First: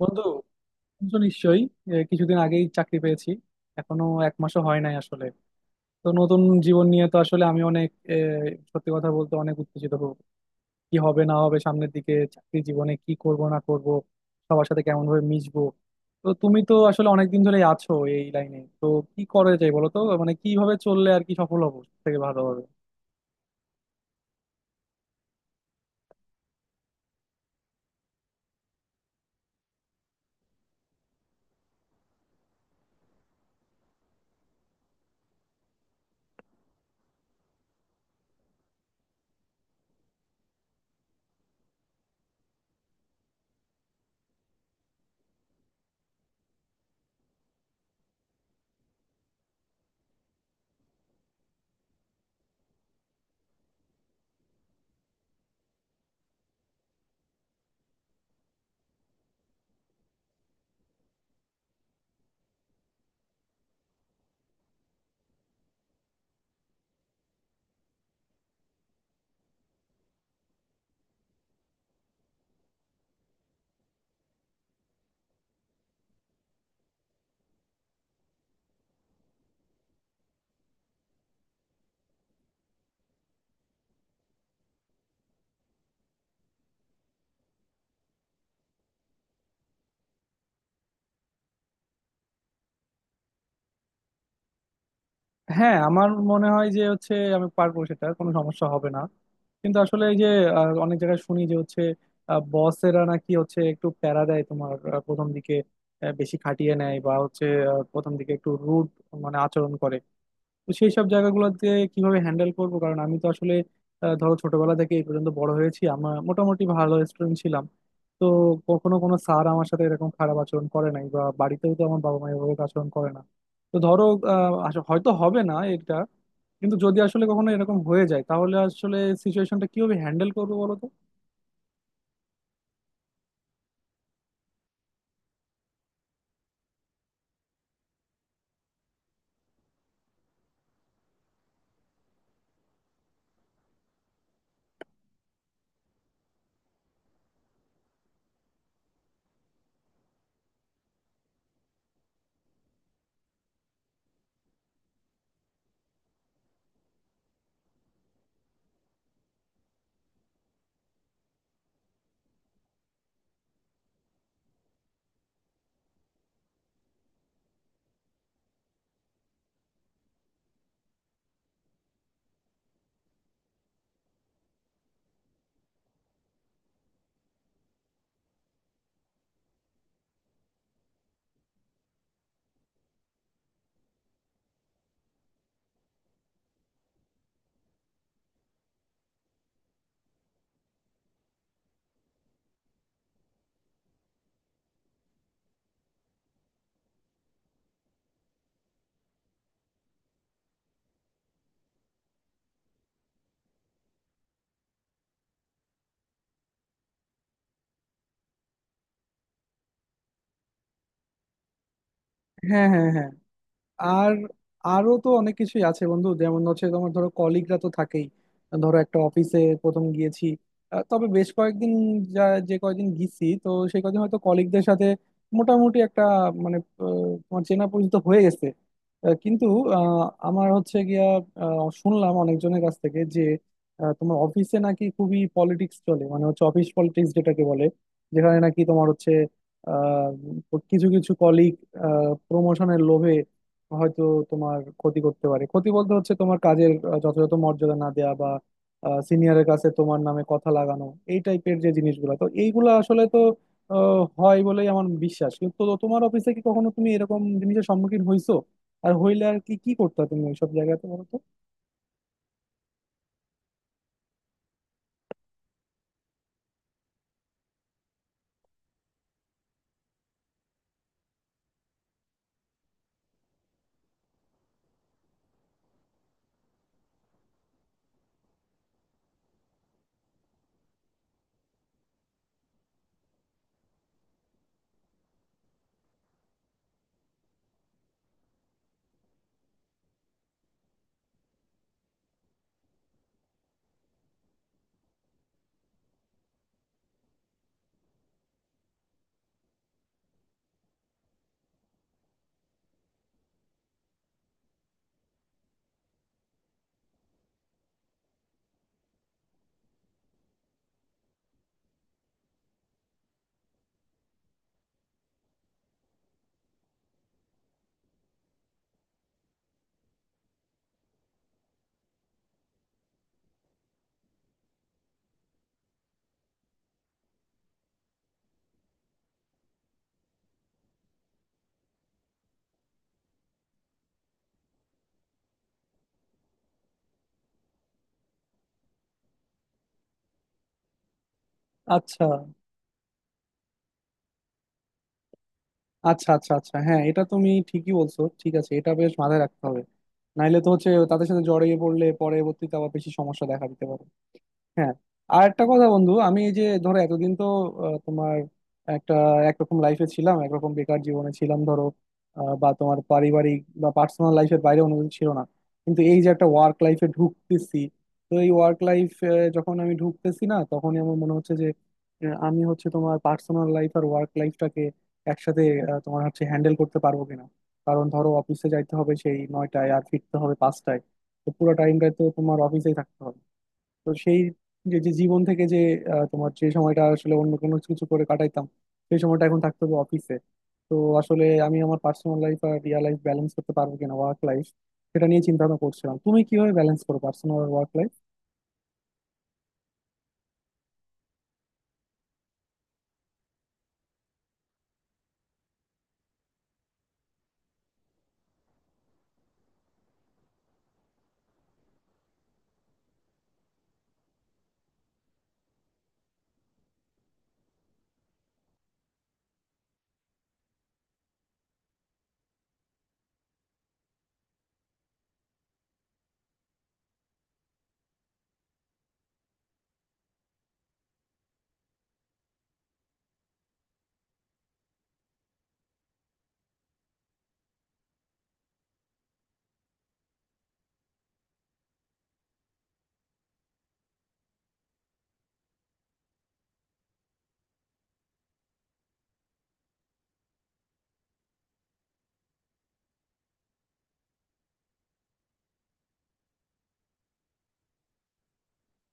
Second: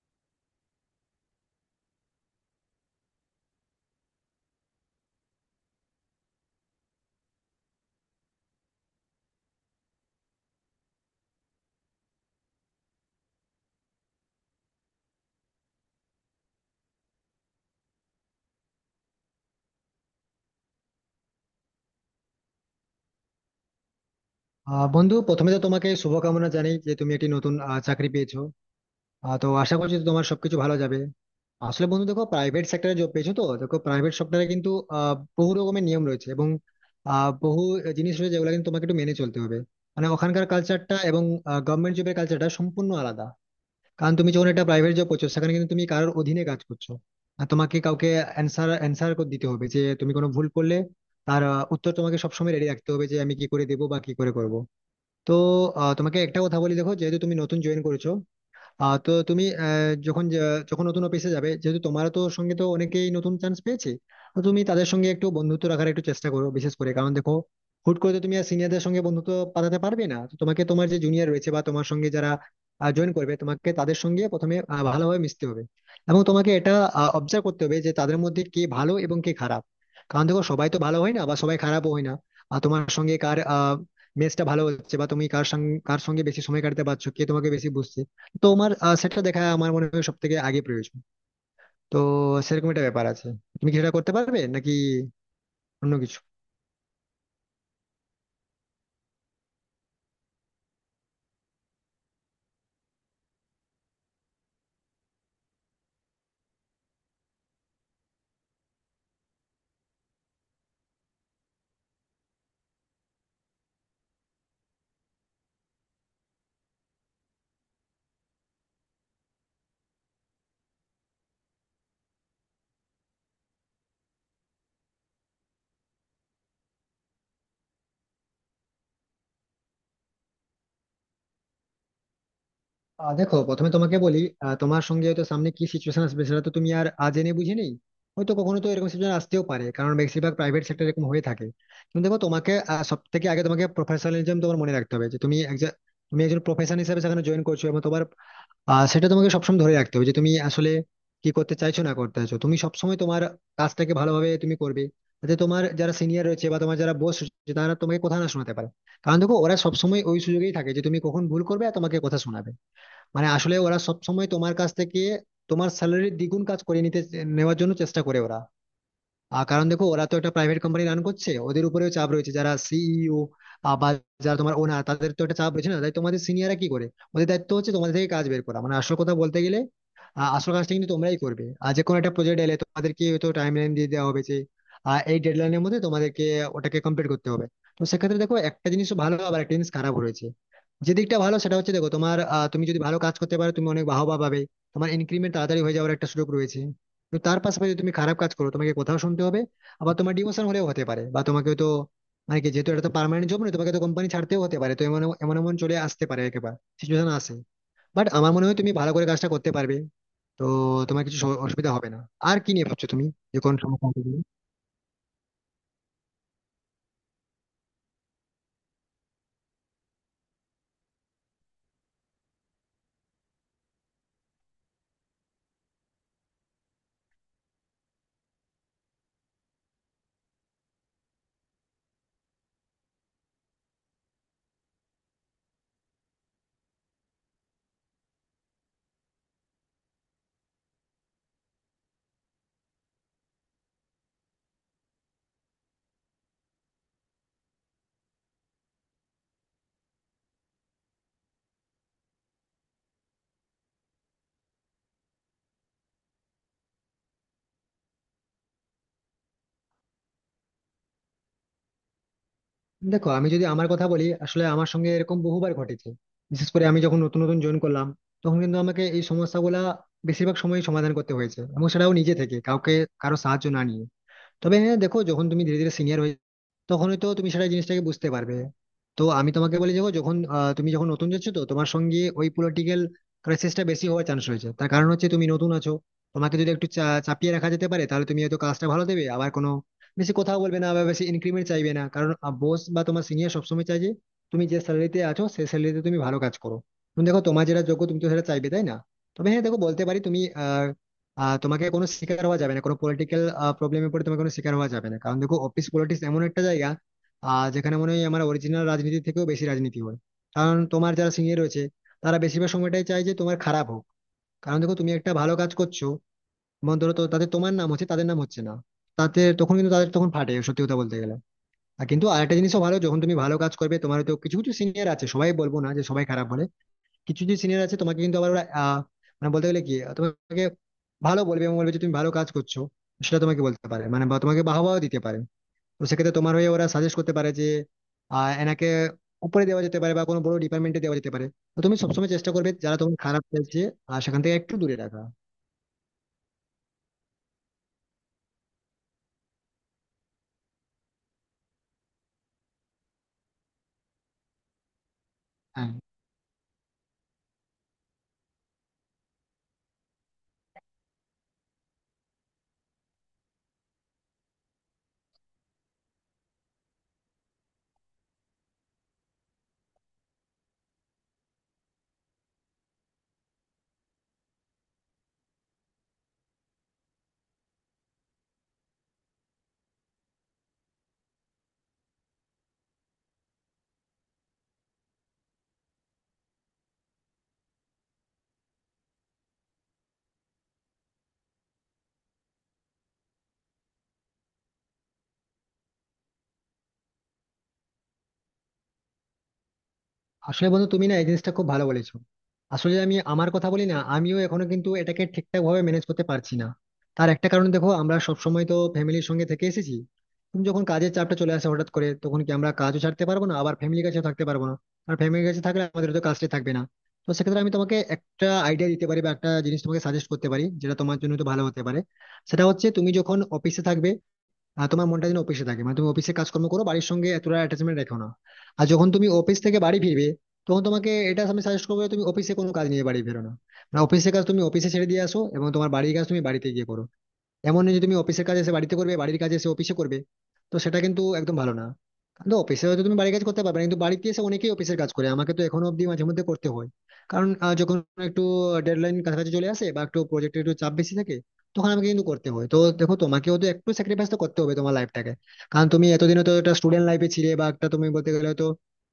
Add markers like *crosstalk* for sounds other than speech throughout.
বন্ধু, শুনছো নিশ্চয়ই। কিছুদিন আগেই চাকরি পেয়েছি। এখনো এক মাসও হয় নাই আসলে। তো নতুন জীবন নিয়ে তো আসলে আমি অনেক সত্যি কথা বলতে অনেক উত্তেজিত হব। কি হবে না হবে সামনের দিকে, চাকরি জীবনে কি করব না করব, সবার সাথে কেমন ভাবে মিশবো। তো তুমি তো আসলে অনেকদিন ধরেই আছো এই লাইনে, তো কি করা যায় বলো তো। মানে কিভাবে চললে আর কি সফল হবো সব থেকে ভালো হবে। বন্ধু, প্রথমে তো তোমাকে শুভকামনা জানাই যে তুমি একটি নতুন চাকরি পেয়েছো। তো আশা করছি যে তোমার সবকিছু ভালো যাবে। আসলে বন্ধু দেখো, প্রাইভেট সেক্টরে জব পেয়েছো, তো দেখো প্রাইভেট সেক্টরে কিন্তু বহু রকমের নিয়ম রয়েছে এবং বহু জিনিস রয়েছে যেগুলো কিন্তু তোমাকে একটু মেনে চলতে হবে। মানে ওখানকার কালচারটা এবং গভর্নমেন্ট জবের কালচারটা সম্পূর্ণ আলাদা। কারণ তুমি যখন একটা প্রাইভেট জব করছো, সেখানে কিন্তু তুমি কারোর অধীনে কাজ করছো আর তোমাকে কাউকে অ্যান্সার অ্যান্সার দিতে হবে। যে তুমি কোনো ভুল করলে তার উত্তর তোমাকে সবসময় রেডি রাখতে হবে, যে আমি কি করে দেবো বা কি করে করব। তো তোমাকে একটা কথা বলি, দেখো যেহেতু তুমি নতুন জয়েন করেছো, তো তুমি যখন নতুন অফিসে যাবে, যেহেতু তোমার তো সঙ্গে তো অনেকেই নতুন চান্স পেয়েছে, তো তুমি তাদের সঙ্গে একটু বন্ধুত্ব রাখার একটু চেষ্টা করো। বিশেষ করে কারণ দেখো, হুট করে তো তুমি আর সিনিয়রদের সঙ্গে বন্ধুত্ব পাঠাতে পারবে না, তো তোমাকে তোমার যে জুনিয়র রয়েছে বা তোমার সঙ্গে যারা জয়েন করবে, তোমাকে তাদের সঙ্গে প্রথমে ভালোভাবে মিশতে হবে। এবং তোমাকে এটা অবজার্ভ করতে হবে যে তাদের মধ্যে কে ভালো এবং কে খারাপ। কারণ দেখো সবাই তো ভালো হয় না বা সবাই খারাপও হয় না। আর তোমার সঙ্গে কার মেজটা ভালো হচ্ছে বা তুমি কার সঙ্গে কার সঙ্গে বেশি সময় কাটাতে পারছো, কে তোমাকে বেশি বুঝছে, তো আমার সেটা দেখা আমার মনে হয় সব থেকে আগে প্রয়োজন। তো সেরকম একটা ব্যাপার আছে। তুমি কি সেটা করতে পারবে নাকি হ্যাঁ, অন্য আমার কিছু? মনে হয় যে হচ্ছে আমি পারবো, সেটা কোনো সমস্যা হবে না। কিন্তু আসলে এই যে অনেক জায়গায় শুনি যে হচ্ছে বসেরা নাকি হচ্ছে একটু প্যারা দেয় তোমার প্রথম দিকে, বেশি খাটিয়ে নেয় বা হচ্ছে প্রথম দিকে একটু রুড মানে আচরণ করে। তো সেই সব জায়গাগুলোতে কিভাবে হ্যান্ডেল করবো? কারণ আমি তো আসলে ধরো ছোটবেলা থেকে এই পর্যন্ত বড় হয়েছি, আমার মোটামুটি ভালো স্টুডেন্ট ছিলাম। তো কখনো কোনো স্যার আমার সাথে এরকম খারাপ আচরণ করে নাই, বা বাড়িতেও তো আমার বাবা মা এভাবে আচরণ করে না। তো ধরো, হয়তো হবে না এটা, কিন্তু যদি আসলে কখনো এরকম হয়ে যায় তাহলে আসলে সিচুয়েশনটা কিভাবে হ্যান্ডেল করবো বলো তো? দেখো প্রথমে তোমাকে বলি, তোমার সঙ্গে হয়তো সামনে কি সিচুয়েশন আসবে সেটা তো তুমি আর জেনে বুঝে নেই। হয়তো কখনো তো এরকম সিচুয়েশন আসতেও পারে, কারণ বেশিরভাগ প্রাইভেট সেক্টর এরকম হয়ে থাকে। কিন্তু দেখো তোমাকে সব থেকে আগে তোমাকে প্রফেশনালিজম তোমার মনে রাখতে হবে যে তুমি একজন, তুমি একজন প্রফেশন হিসেবে সেখানে জয়েন করছো এবং তোমার সেটা তোমাকে সবসময় ধরে রাখতে হবে যে তুমি আসলে কি করতে চাইছো না করতে চাইছো। তুমি সবসময় তোমার কাজটাকে ভালোভাবে তুমি করবে, যাতে তোমার যারা সিনিয়র রয়েছে বা তোমার যারা বস রয়েছে তারা তোমাকে কথা না শোনাতে পারে। কারণ দেখো ওরা সবসময় ওই সুযোগেই থাকে যে তুমি কখন ভুল করবে আর তোমাকে কথা শোনাবে। মানে আসলে ওরা সবসময় তোমার কাছ থেকে তোমার স্যালারির দ্বিগুণ কাজ করে নিতে নেওয়ার জন্য চেষ্টা করে ওরা। কারণ দেখো ওরা তো একটা প্রাইভেট কোম্পানি রান করছে, ওদের উপরেও চাপ রয়েছে, যারা সিইও বা যারা তোমার ওনার, তাদের তো একটা চাপ রয়েছে না, তাই তোমাদের সিনিয়ররা কি করে, ওদের দায়িত্ব হচ্ছে তোমাদের থেকে কাজ বের করা। মানে আসল কথা বলতে গেলে আসল কাজটা কিন্তু তোমরাই করবে। আর যে কোনো একটা প্রজেক্ট এলে তোমাদেরকে হয়তো টাইম লাইন দিয়ে দেওয়া হবে যে এই ডেডলাইনের মধ্যে তোমাদেরকে ওটাকে কমপ্লিট করতে হবে। তো সেক্ষেত্রে দেখো একটা জিনিস ভালো আবার একটা জিনিস খারাপ রয়েছে। যে দিকটা ভালো সেটা হচ্ছে দেখো তোমার তুমি যদি ভালো কাজ করতে পারো তুমি অনেক বাহবা পাবে, তোমার ইনক্রিমেন্ট তাড়াতাড়ি হয়ে যাওয়ার একটা সুযোগ রয়েছে। তো তার পাশাপাশি যদি তুমি খারাপ কাজ করো তোমাকে কোথাও শুনতে হবে, আবার তোমার ডিমোশন হলেও হতে পারে, বা তোমাকে তো মানে কি, যেহেতু এটা তো পার্মানেন্ট জব নয়, তোমাকে তো কোম্পানি ছাড়তেও হতে পারে। তো এমন এমন এমন চলে আসতে পারে একেবারে সিচুয়েশন আসে। বাট আমার মনে হয় তুমি ভালো করে কাজটা করতে পারবে। তো তোমার কিছু অসুবিধা হবে না। আর কি হ্যাঁ, নিয়ে ভাবছো হ্যাঁ, তুমি? হ্যাঁ। যে কোন সমস্যা হবে আর বলে? আরো তো অনেক কিছুই আছে বন্ধু, যেমন হচ্ছে তোমার ধরো কলিগরা তো থাকেই। ধরো একটা অফিসে প্রথম গিয়েছি, তবে বেশ কয়েকদিন যা যে কয়েকদিন গিয়েছি, তো সেই কয়েকদিন হয়তো কলিগদের সাথে মোটামুটি একটা, মানে, আহ, তোমার চেনা পরিচিত হয়ে গেছে। কিন্তু আহ, আমার হচ্ছে গিয়া শুনলাম অনেকজনের কাছ থেকে যে তোমার অফিসে নাকি খুবই পলিটিক্স চলে, মানে হচ্ছে অফিস পলিটিক্স যেটাকে বলে, যেখানে নাকি তোমার হচ্ছে আহ, কিছু কিছু কলিগ প্রমোশনের লোভে হয়তো তোমার ক্ষতি করতে পারে। ক্ষতি বলতে হচ্ছে তোমার কাজের যথাযথ মর্যাদা না দেয়া, বা সিনিয়রের কাছে তোমার নামে কথা লাগানো, এই টাইপের যে জিনিসগুলো। তো এইগুলো আসলে তো হয় বলেই আমার বিশ্বাস, কিন্তু তো তোমার অফিসে কি কখনো তুমি এরকম জিনিসের সম্মুখীন হইছো? আর হইলে আর কি কি করতে তুমি ওইসব জায়গাতে বলো তো? দেখো আমি যদি আমার কথা বলি, আসলে আমার সঙ্গে এরকম বহুবার ঘটেছে। বিশেষ করে আমি যখন নতুন নতুন জয়েন করলাম, তখন কিন্তু আমাকে এই সমস্যাগুলা বেশিরভাগ সময় সমাধান করতে হয়েছে এবং সেটাও নিজে থেকে কাউকে, কারো সাহায্য না নিয়ে। তবে হ্যাঁ দেখো, যখন তুমি ধীরে ধীরে সিনিয়র হয়ে, তখন তো তুমি সেটা জিনিসটাকে বুঝতে পারবে। তো আমি তোমাকে বলি দেখো, তুমি যখন নতুন যাচ্ছ, তো তোমার সঙ্গে ওই পলিটিক্যাল ক্রাইসিসটা বেশি হওয়ার চান্স রয়েছে। তার কারণ হচ্ছে তুমি নতুন আছো। তোমাকে যদি একটু চাপিয়ে রাখা যেতে পারে, তাহলে তুমি হয়তো কাজটা ভালো দেবে, আবার কোনো বেশি কথাও বলবে না বা বেশি ইনক্রিমেন্ট চাইবে না। কারণ বস বা তোমার সিনিয়র সবসময় চাই যে তুমি যে স্যালারিতে আছো সেই স্যালারিতে তুমি ভালো কাজ করো। তুমি দেখো তোমার যেটা যোগ্য তুমি তো সেটা চাইবে, তাই না? তবে হ্যাঁ দেখো বলতে পারি, তুমি তোমাকে কোনো শিকার হওয়া যাবে না, কোনো পলিটিক্যাল প্রবলেমে পড়ে তোমাকে কোনো শিকার হওয়া যাবে না। কারণ দেখো অফিস পলিটিক্স এমন একটা জায়গা যেখানে মনে হয় আমার অরিজিনাল রাজনীতি থেকেও বেশি রাজনীতি হয়। কারণ তোমার যারা সিনিয়র রয়েছে, তারা বেশিরভাগ সময়টাই চায় যে তোমার খারাপ হোক। কারণ দেখো তুমি একটা ভালো কাজ করছো এবং ধরো, তো তাতে তোমার নাম হচ্ছে, তাদের নাম হচ্ছে না, তাতে তখন কিন্তু তাদের তখন ফাটে, সত্যি কথা বলতে গেলে। আর কিন্তু আরেকটা জিনিসও ভালো, যখন তুমি ভালো কাজ করবে, তোমার তো কিছু কিছু সিনিয়র আছে, সবাই বলবো না যে সবাই খারাপ বলে। কিছু যে সিনিয়র আছে, তোমাকে কিন্তু আবার ওরা মানে বলতে গেলে কি তোমাকে ভালো বলবে এবং বলবে যে তুমি ভালো কাজ করছো। সেটা তোমাকে বলতে পারে মানে, বা তোমাকে বাহবাও দিতে পারে। তো সেক্ষেত্রে তোমার হয়ে ওরা সাজেস্ট করতে পারে যে এনাকে উপরে দেওয়া যেতে পারে বা কোনো বড় ডিপার্টমেন্টে দেওয়া যেতে পারে। তো তুমি আচ্ছা, সবসময় চেষ্টা করবে যারা তোমার খারাপ চাইছে আর সেখান থেকে একটু দূরে রাখা। আচ্ছা, আচ্ছা, আচ্ছা, হ্যাঁ, এটা তুমি ঠিকই বলছো। ঠিক আছে, এটা বেশ মাথায় রাখতে হবে। নাইলে তো হচ্ছে তাদের সাথে জড়িয়ে পড়লে পরবর্তীতে আবার বেশি সমস্যা দেখা দিতে পারে। হ্যাঁ। আর একটা কথা হ্যাঁ, বন্ধু, আমি এই যে ধরো এতদিন তো তোমার একটা একরকম লাইফে ছিলাম, একরকম বেকার জীবনে ছিলাম ধরো। বা তোমার পারিবারিক বা পার্সোনাল লাইফের বাইরে অন্য কিছু ছিল না। কিন্তু এই যে একটা ওয়ার্ক লাইফে ঢুকতেছি, তো এই ওয়ার্ক লাইফ যখন আমি ঢুকতেছি না, তখনই আমার মনে হচ্ছে যে আমি হচ্ছে তোমার পার্সোনাল লাইফ আর ওয়ার্ক লাইফটাকে একসাথে তোমার হচ্ছে হ্যান্ডেল করতে পারবো কিনা। কারণ ধরো অফিসে যাইতে হবে সেই 9টায়, আর ফিরতে হবে 5টায়। তো পুরো টাইমটাই তো তোমার অফিসেই থাকতে হবে। তো সেই যে যে জীবন থেকে যে তোমার যে সময়টা আসলে অন্য কোনো কিছু করে কাটাইতাম, সেই সময়টা এখন থাকতে হবে অফিসে। তো আসলে আমি আমার পার্সোনাল লাইফ আর রিয়েল লাইফ ব্যালেন্স করতে পারবো কিনা, ওয়ার্ক লাইফ, সেটা নিয়ে চিন্তা ভাবনা করছিলাম। তুমি কিভাবে ব্যালেন্স করো পার্সোনাল আর ওয়ার্ক লাইফ? আসলে বন্ধু তুমি না এই জিনিসটা খুব ভালো বলেছো। আসলে আমি আমার কথা বলি না, আমিও এখনো কিন্তু এটাকে ঠিকঠাক ভাবে ম্যানেজ করতে পারছি না। তার একটা কারণ দেখো, আমরা সব সময় তো ফ্যামিলির সঙ্গে থেকে এসেছি। তুমি যখন কাজের চাপটা চলে আসে হঠাৎ করে, তখন কি আমরা কাজও ছাড়তে পারবো না আবার ফ্যামিলির কাছেও থাকতে পারবো না। আর ফ্যামিলির কাছে থাকলে আমাদের তো কাজটাই থাকবে না। তো সেক্ষেত্রে আমি তোমাকে একটা আইডিয়া দিতে পারি বা একটা জিনিস তোমাকে সাজেস্ট করতে পারি যেটা তোমার জন্য তো ভালো হতে পারে। সেটা হচ্ছে তুমি যখন অফিসে থাকবে, তোমার মনটা যেন অফিসে থাকে, মানে তুমি অফিসে কাজকর্ম করো, বাড়ির সঙ্গে এতটা অ্যাটাচমেন্ট রেখো না। আর যখন তুমি অফিস থেকে বাড়ি ফিরবে, তখন তোমাকে এটা আমি সাজেস্ট করবো যে তুমি অফিসে কোনো কাজ নিয়ে বাড়ি ফেরো না। মানে অফিসের কাজ তুমি অফিসে ছেড়ে দিয়ে আসো এবং তোমার বাড়ির কাজ তুমি বাড়িতে গিয়ে করো। এমন নয় যে তুমি অফিসের কাজ এসে বাড়িতে করবে, বাড়ির কাজ এসে অফিসে করবে। তো সেটা কিন্তু একদম ভালো না। কিন্তু অফিসে হয়তো তুমি বাড়ির কাজ করতে পারবে না, কিন্তু বাড়িতে এসে অনেকেই অফিসের কাজ করে, আমাকে তো এখনো অব্দি মাঝে মধ্যে করতে হয়। কারণ যখন একটু ডেডলাইন কাছাকাছি চলে আসে বা একটু প্রজেক্টের একটু চাপ বেশি থাকে, তখন আমাকে কিন্তু করতে হয়। তো দেখো তোমাকেও তো একটু স্যাক্রিফাইস তো করতে হবে তোমার লাইফটাকে। কারণ তুমি এতদিন তো একটা স্টুডেন্ট লাইফে ছিলে, বা একটা তুমি বলতে গেলে তো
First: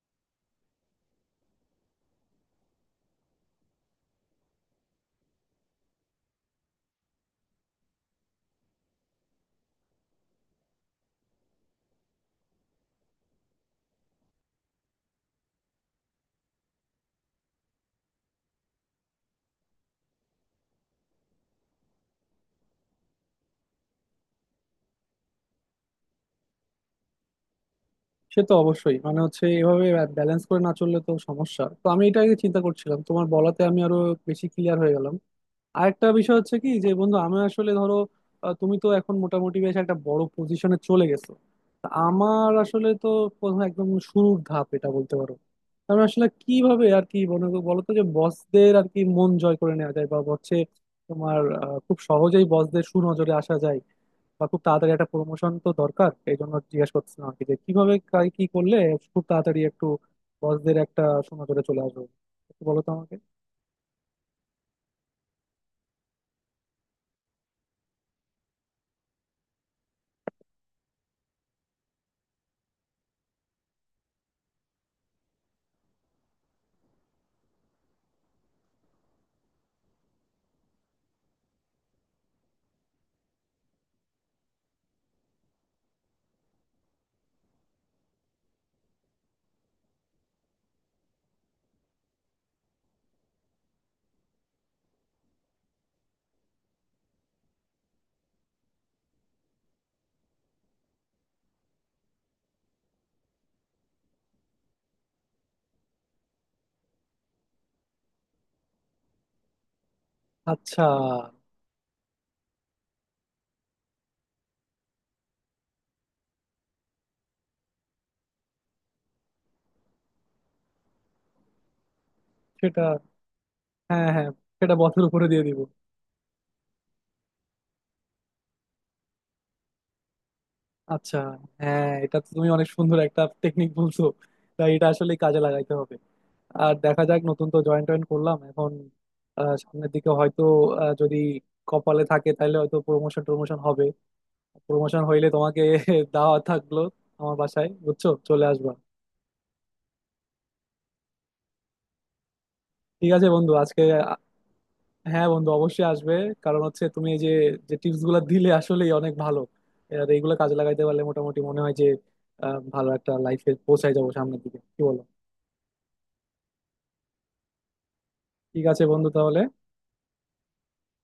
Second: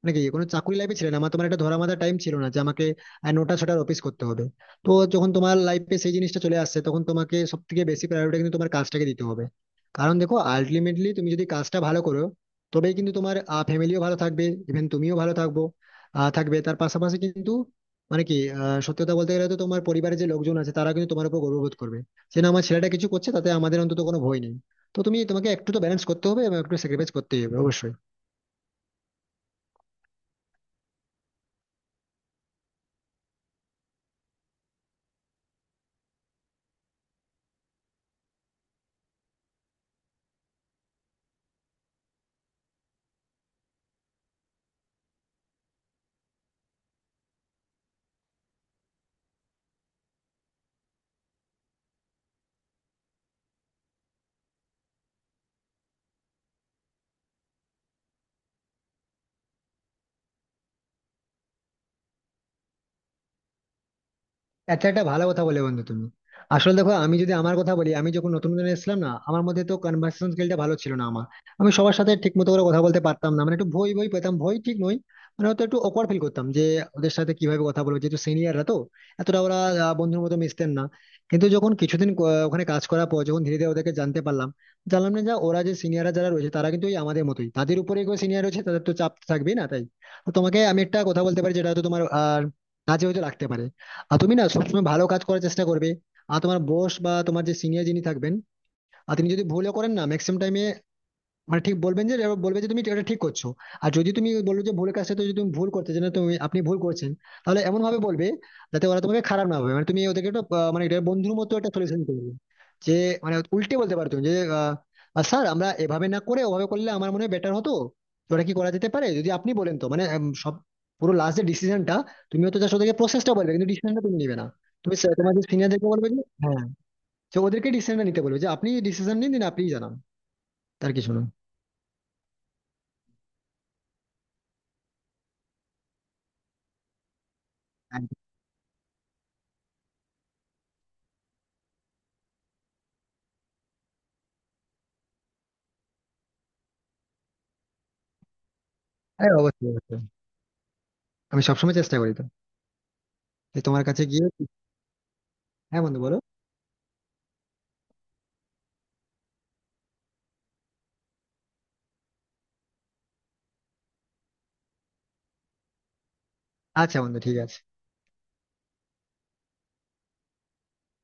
মানে কি কোনো চাকরি লাইফে ছিলে না, আমার তোমার একটা ধরা বাঁধা টাইম ছিল না যে আমাকে 9টা-6টার অফিস করতে হবে। তো যখন তোমার লাইফে সেই জিনিসটা চলে আসছে, তখন তোমাকে সব থেকে বেশি প্রায়োরিটি কিন্তু তোমার কাজটাকে দিতে হবে। কারণ দেখো আলটিমেটলি তুমি যদি কাজটা ভালো করো, তবেই কিন্তু তোমার ফ্যামিলিও ভালো থাকবে, ইভেন তুমিও ভালো থাকবো। থাকবে তার পাশাপাশি কিন্তু, মানে কি, সত্যি কথা বলতে গেলে তো তোমার পরিবারের যে লোকজন আছে তারা কিন্তু তোমার উপর গর্ববোধ করবে যে না, আমার ছেলেটা কিছু করছে, তাতে আমাদের অন্তত কোনো ভয় নেই। তো তুমি তোমাকে একটু তো ব্যালেন্স করতে হবে এবং একটু স্যাক্রিফাইস করতে হবে অবশ্যই। সে তো অবশ্যই, মানে হচ্ছে এভাবে ব্যালেন্স করে না চললে তো সমস্যা। তো আমি এটা আগে চিন্তা করছিলাম, তোমার বলাতে আমি আরো বেশি ক্লিয়ার হয়ে গেলাম। আরেকটা বিষয় হচ্ছে কি যে বন্ধু, আমি আসলে ধরো তুমি তো এখন মোটামুটি বেশ একটা বড় পজিশনে চলে গেছো, তা আমার আসলে তো প্রথম একদম শুরুর ধাপ এটা বলতে পারো। আমি আসলে কিভাবে আর কি মনে করো বলতো যে বসদের আর কি মন জয় করে নেওয়া যায়, বা হচ্ছে তোমার খুব সহজেই বসদের সুনজরে আসা যায়, বা খুব তাড়াতাড়ি একটা প্রমোশন তো দরকার, এই জন্য জিজ্ঞেস করছিলাম আর কি, যে কিভাবে কি করলে খুব তাড়াতাড়ি একটু বসদের একটা সুনজরে চলে আসবো, একটু বলো তো আমাকে। আচ্ছা, একটা ভালো কথা বলে বন্ধু তুমি। আসলে দেখো আমি যদি আমার কথা বলি, আমি যখন নতুন নতুন এসেছিলাম না, আমার মধ্যে তো কনভার্সেশন স্কিলটা ভালো ছিল না আমার। আমি সবার সাথে ঠিক মতো করে কথা বলতে পারতাম না, মানে একটু ভয় ভয় পেতাম, ভয় ঠিক নয়, মানে হয়তো একটু অকওয়ার্ড ফিল করতাম যে ওদের সাথে কিভাবে কথা বলবো, যেহেতু সিনিয়ররা তো এতটা ওরা বন্ধুর মতো মিশতেন না। কিন্তু যখন কিছুদিন ওখানে কাজ করার পর যখন ধীরে ধীরে ওদেরকে জানতে পারলাম, জানলাম না, যে ওরা যে সিনিয়ররা যারা রয়েছে তারা কিন্তু ওই আমাদের মতোই, তাদের উপরে সিনিয়র রয়েছে, তাদের তো চাপ থাকবেই না তাই। তো তোমাকে আমি একটা কথা বলতে পারি যেটা হয়তো তোমার আর কাজে হয়তো লাগতে পারে। আর তুমি না সবসময় ভালো কাজ করার চেষ্টা করবে। আর তোমার বস বা তোমার যে সিনিয়র যিনি থাকবেন, আর তিনি যদি ভুলও করেন না, ম্যাক্সিমাম টাইমে মানে ঠিক বলবেন যে, এবার বলবে যে তুমি এটা ঠিক করছো। আর যদি তুমি বললো যে ভুল কাজটা তো, যদি তুমি ভুল করতে যে না, তুমি আপনি ভুল করছেন, তাহলে এমন ভাবে বলবে যাতে ওরা তোমাকে খারাপ না ভাবে, মানে তুমি ওদেরকে একটা মানে আচ্ছা। এটা বন্ধুর মতো একটা সলিউশন করবে। যে মানে উল্টে বলতে পারো তুমি যে, স্যার আমরা এভাবে না করে ওভাবে করলে আমার মনে হয় বেটার হতো। তো ওটা কি করা যেতে পারে যদি আপনি বলেন? তো মানে সব পুরো লাস্ট এর ডিসিশনটা তুমি হয়তো জাস্ট সেটা, ওদেরকে প্রসেসটা বলবে, কিন্তু ডিসিশনটা হ্যাঁ, তুমি হ্যাঁ, নেবে না। সেটা তুমি বথের sir, উপরে তোমার দিয়ে দিব। সিনিয়রদেরকে বলবে যে হ্যাঁ, তো ওদেরকে ডিসিশনটা নিতে বলবে যে আপনি ডিসিশন নিন দিন, আপনিই জানান। তার কিছু আচ্ছা, না। হ্যাঁ, এটা তো তুমি অনেক সুন্দর একটা টেকনিক বলছো। তাই এটা আসলে কাজে লাগাইতে হবে। আর দেখা যাক, নতুন তো জয়েন্ট টয়েন্ট করলাম এখন, সামনের দিকে হয়তো যদি কপালে থাকে তাহলে হয়তো প্রমোশন টমোশন হবে। প্রমোশন হইলে তোমাকে *laughs* দাওয়া থাকলো আমার বাসায়, বুঝছো, চলে আসবা। হ্যাঁ, অবশ্যই অবশ্যই। আমি সবসময় চেষ্টা করি তো ঠিক আছে বন্ধু যে আজকে। তোমার কাছে গিয়ে। হ্যাঁ বন্ধু হ্যাঁ অবশ্যই বন্ধু আসবে। বলো। কারণ হচ্ছে তুমি এই যে যে টিপস গুলো দিলে আসলেই অনেক ভালো। আর এইগুলো কাজে লাগাইতে পারলে মোটামুটি মনে হয় যে ভালো একটা লাইফে পৌঁছায় যাবো সামনের দিকে, কি বলো? আচ্ছা বন্ধু, ঠিক আছে। ঠিক আছে বন্ধু তাহলে।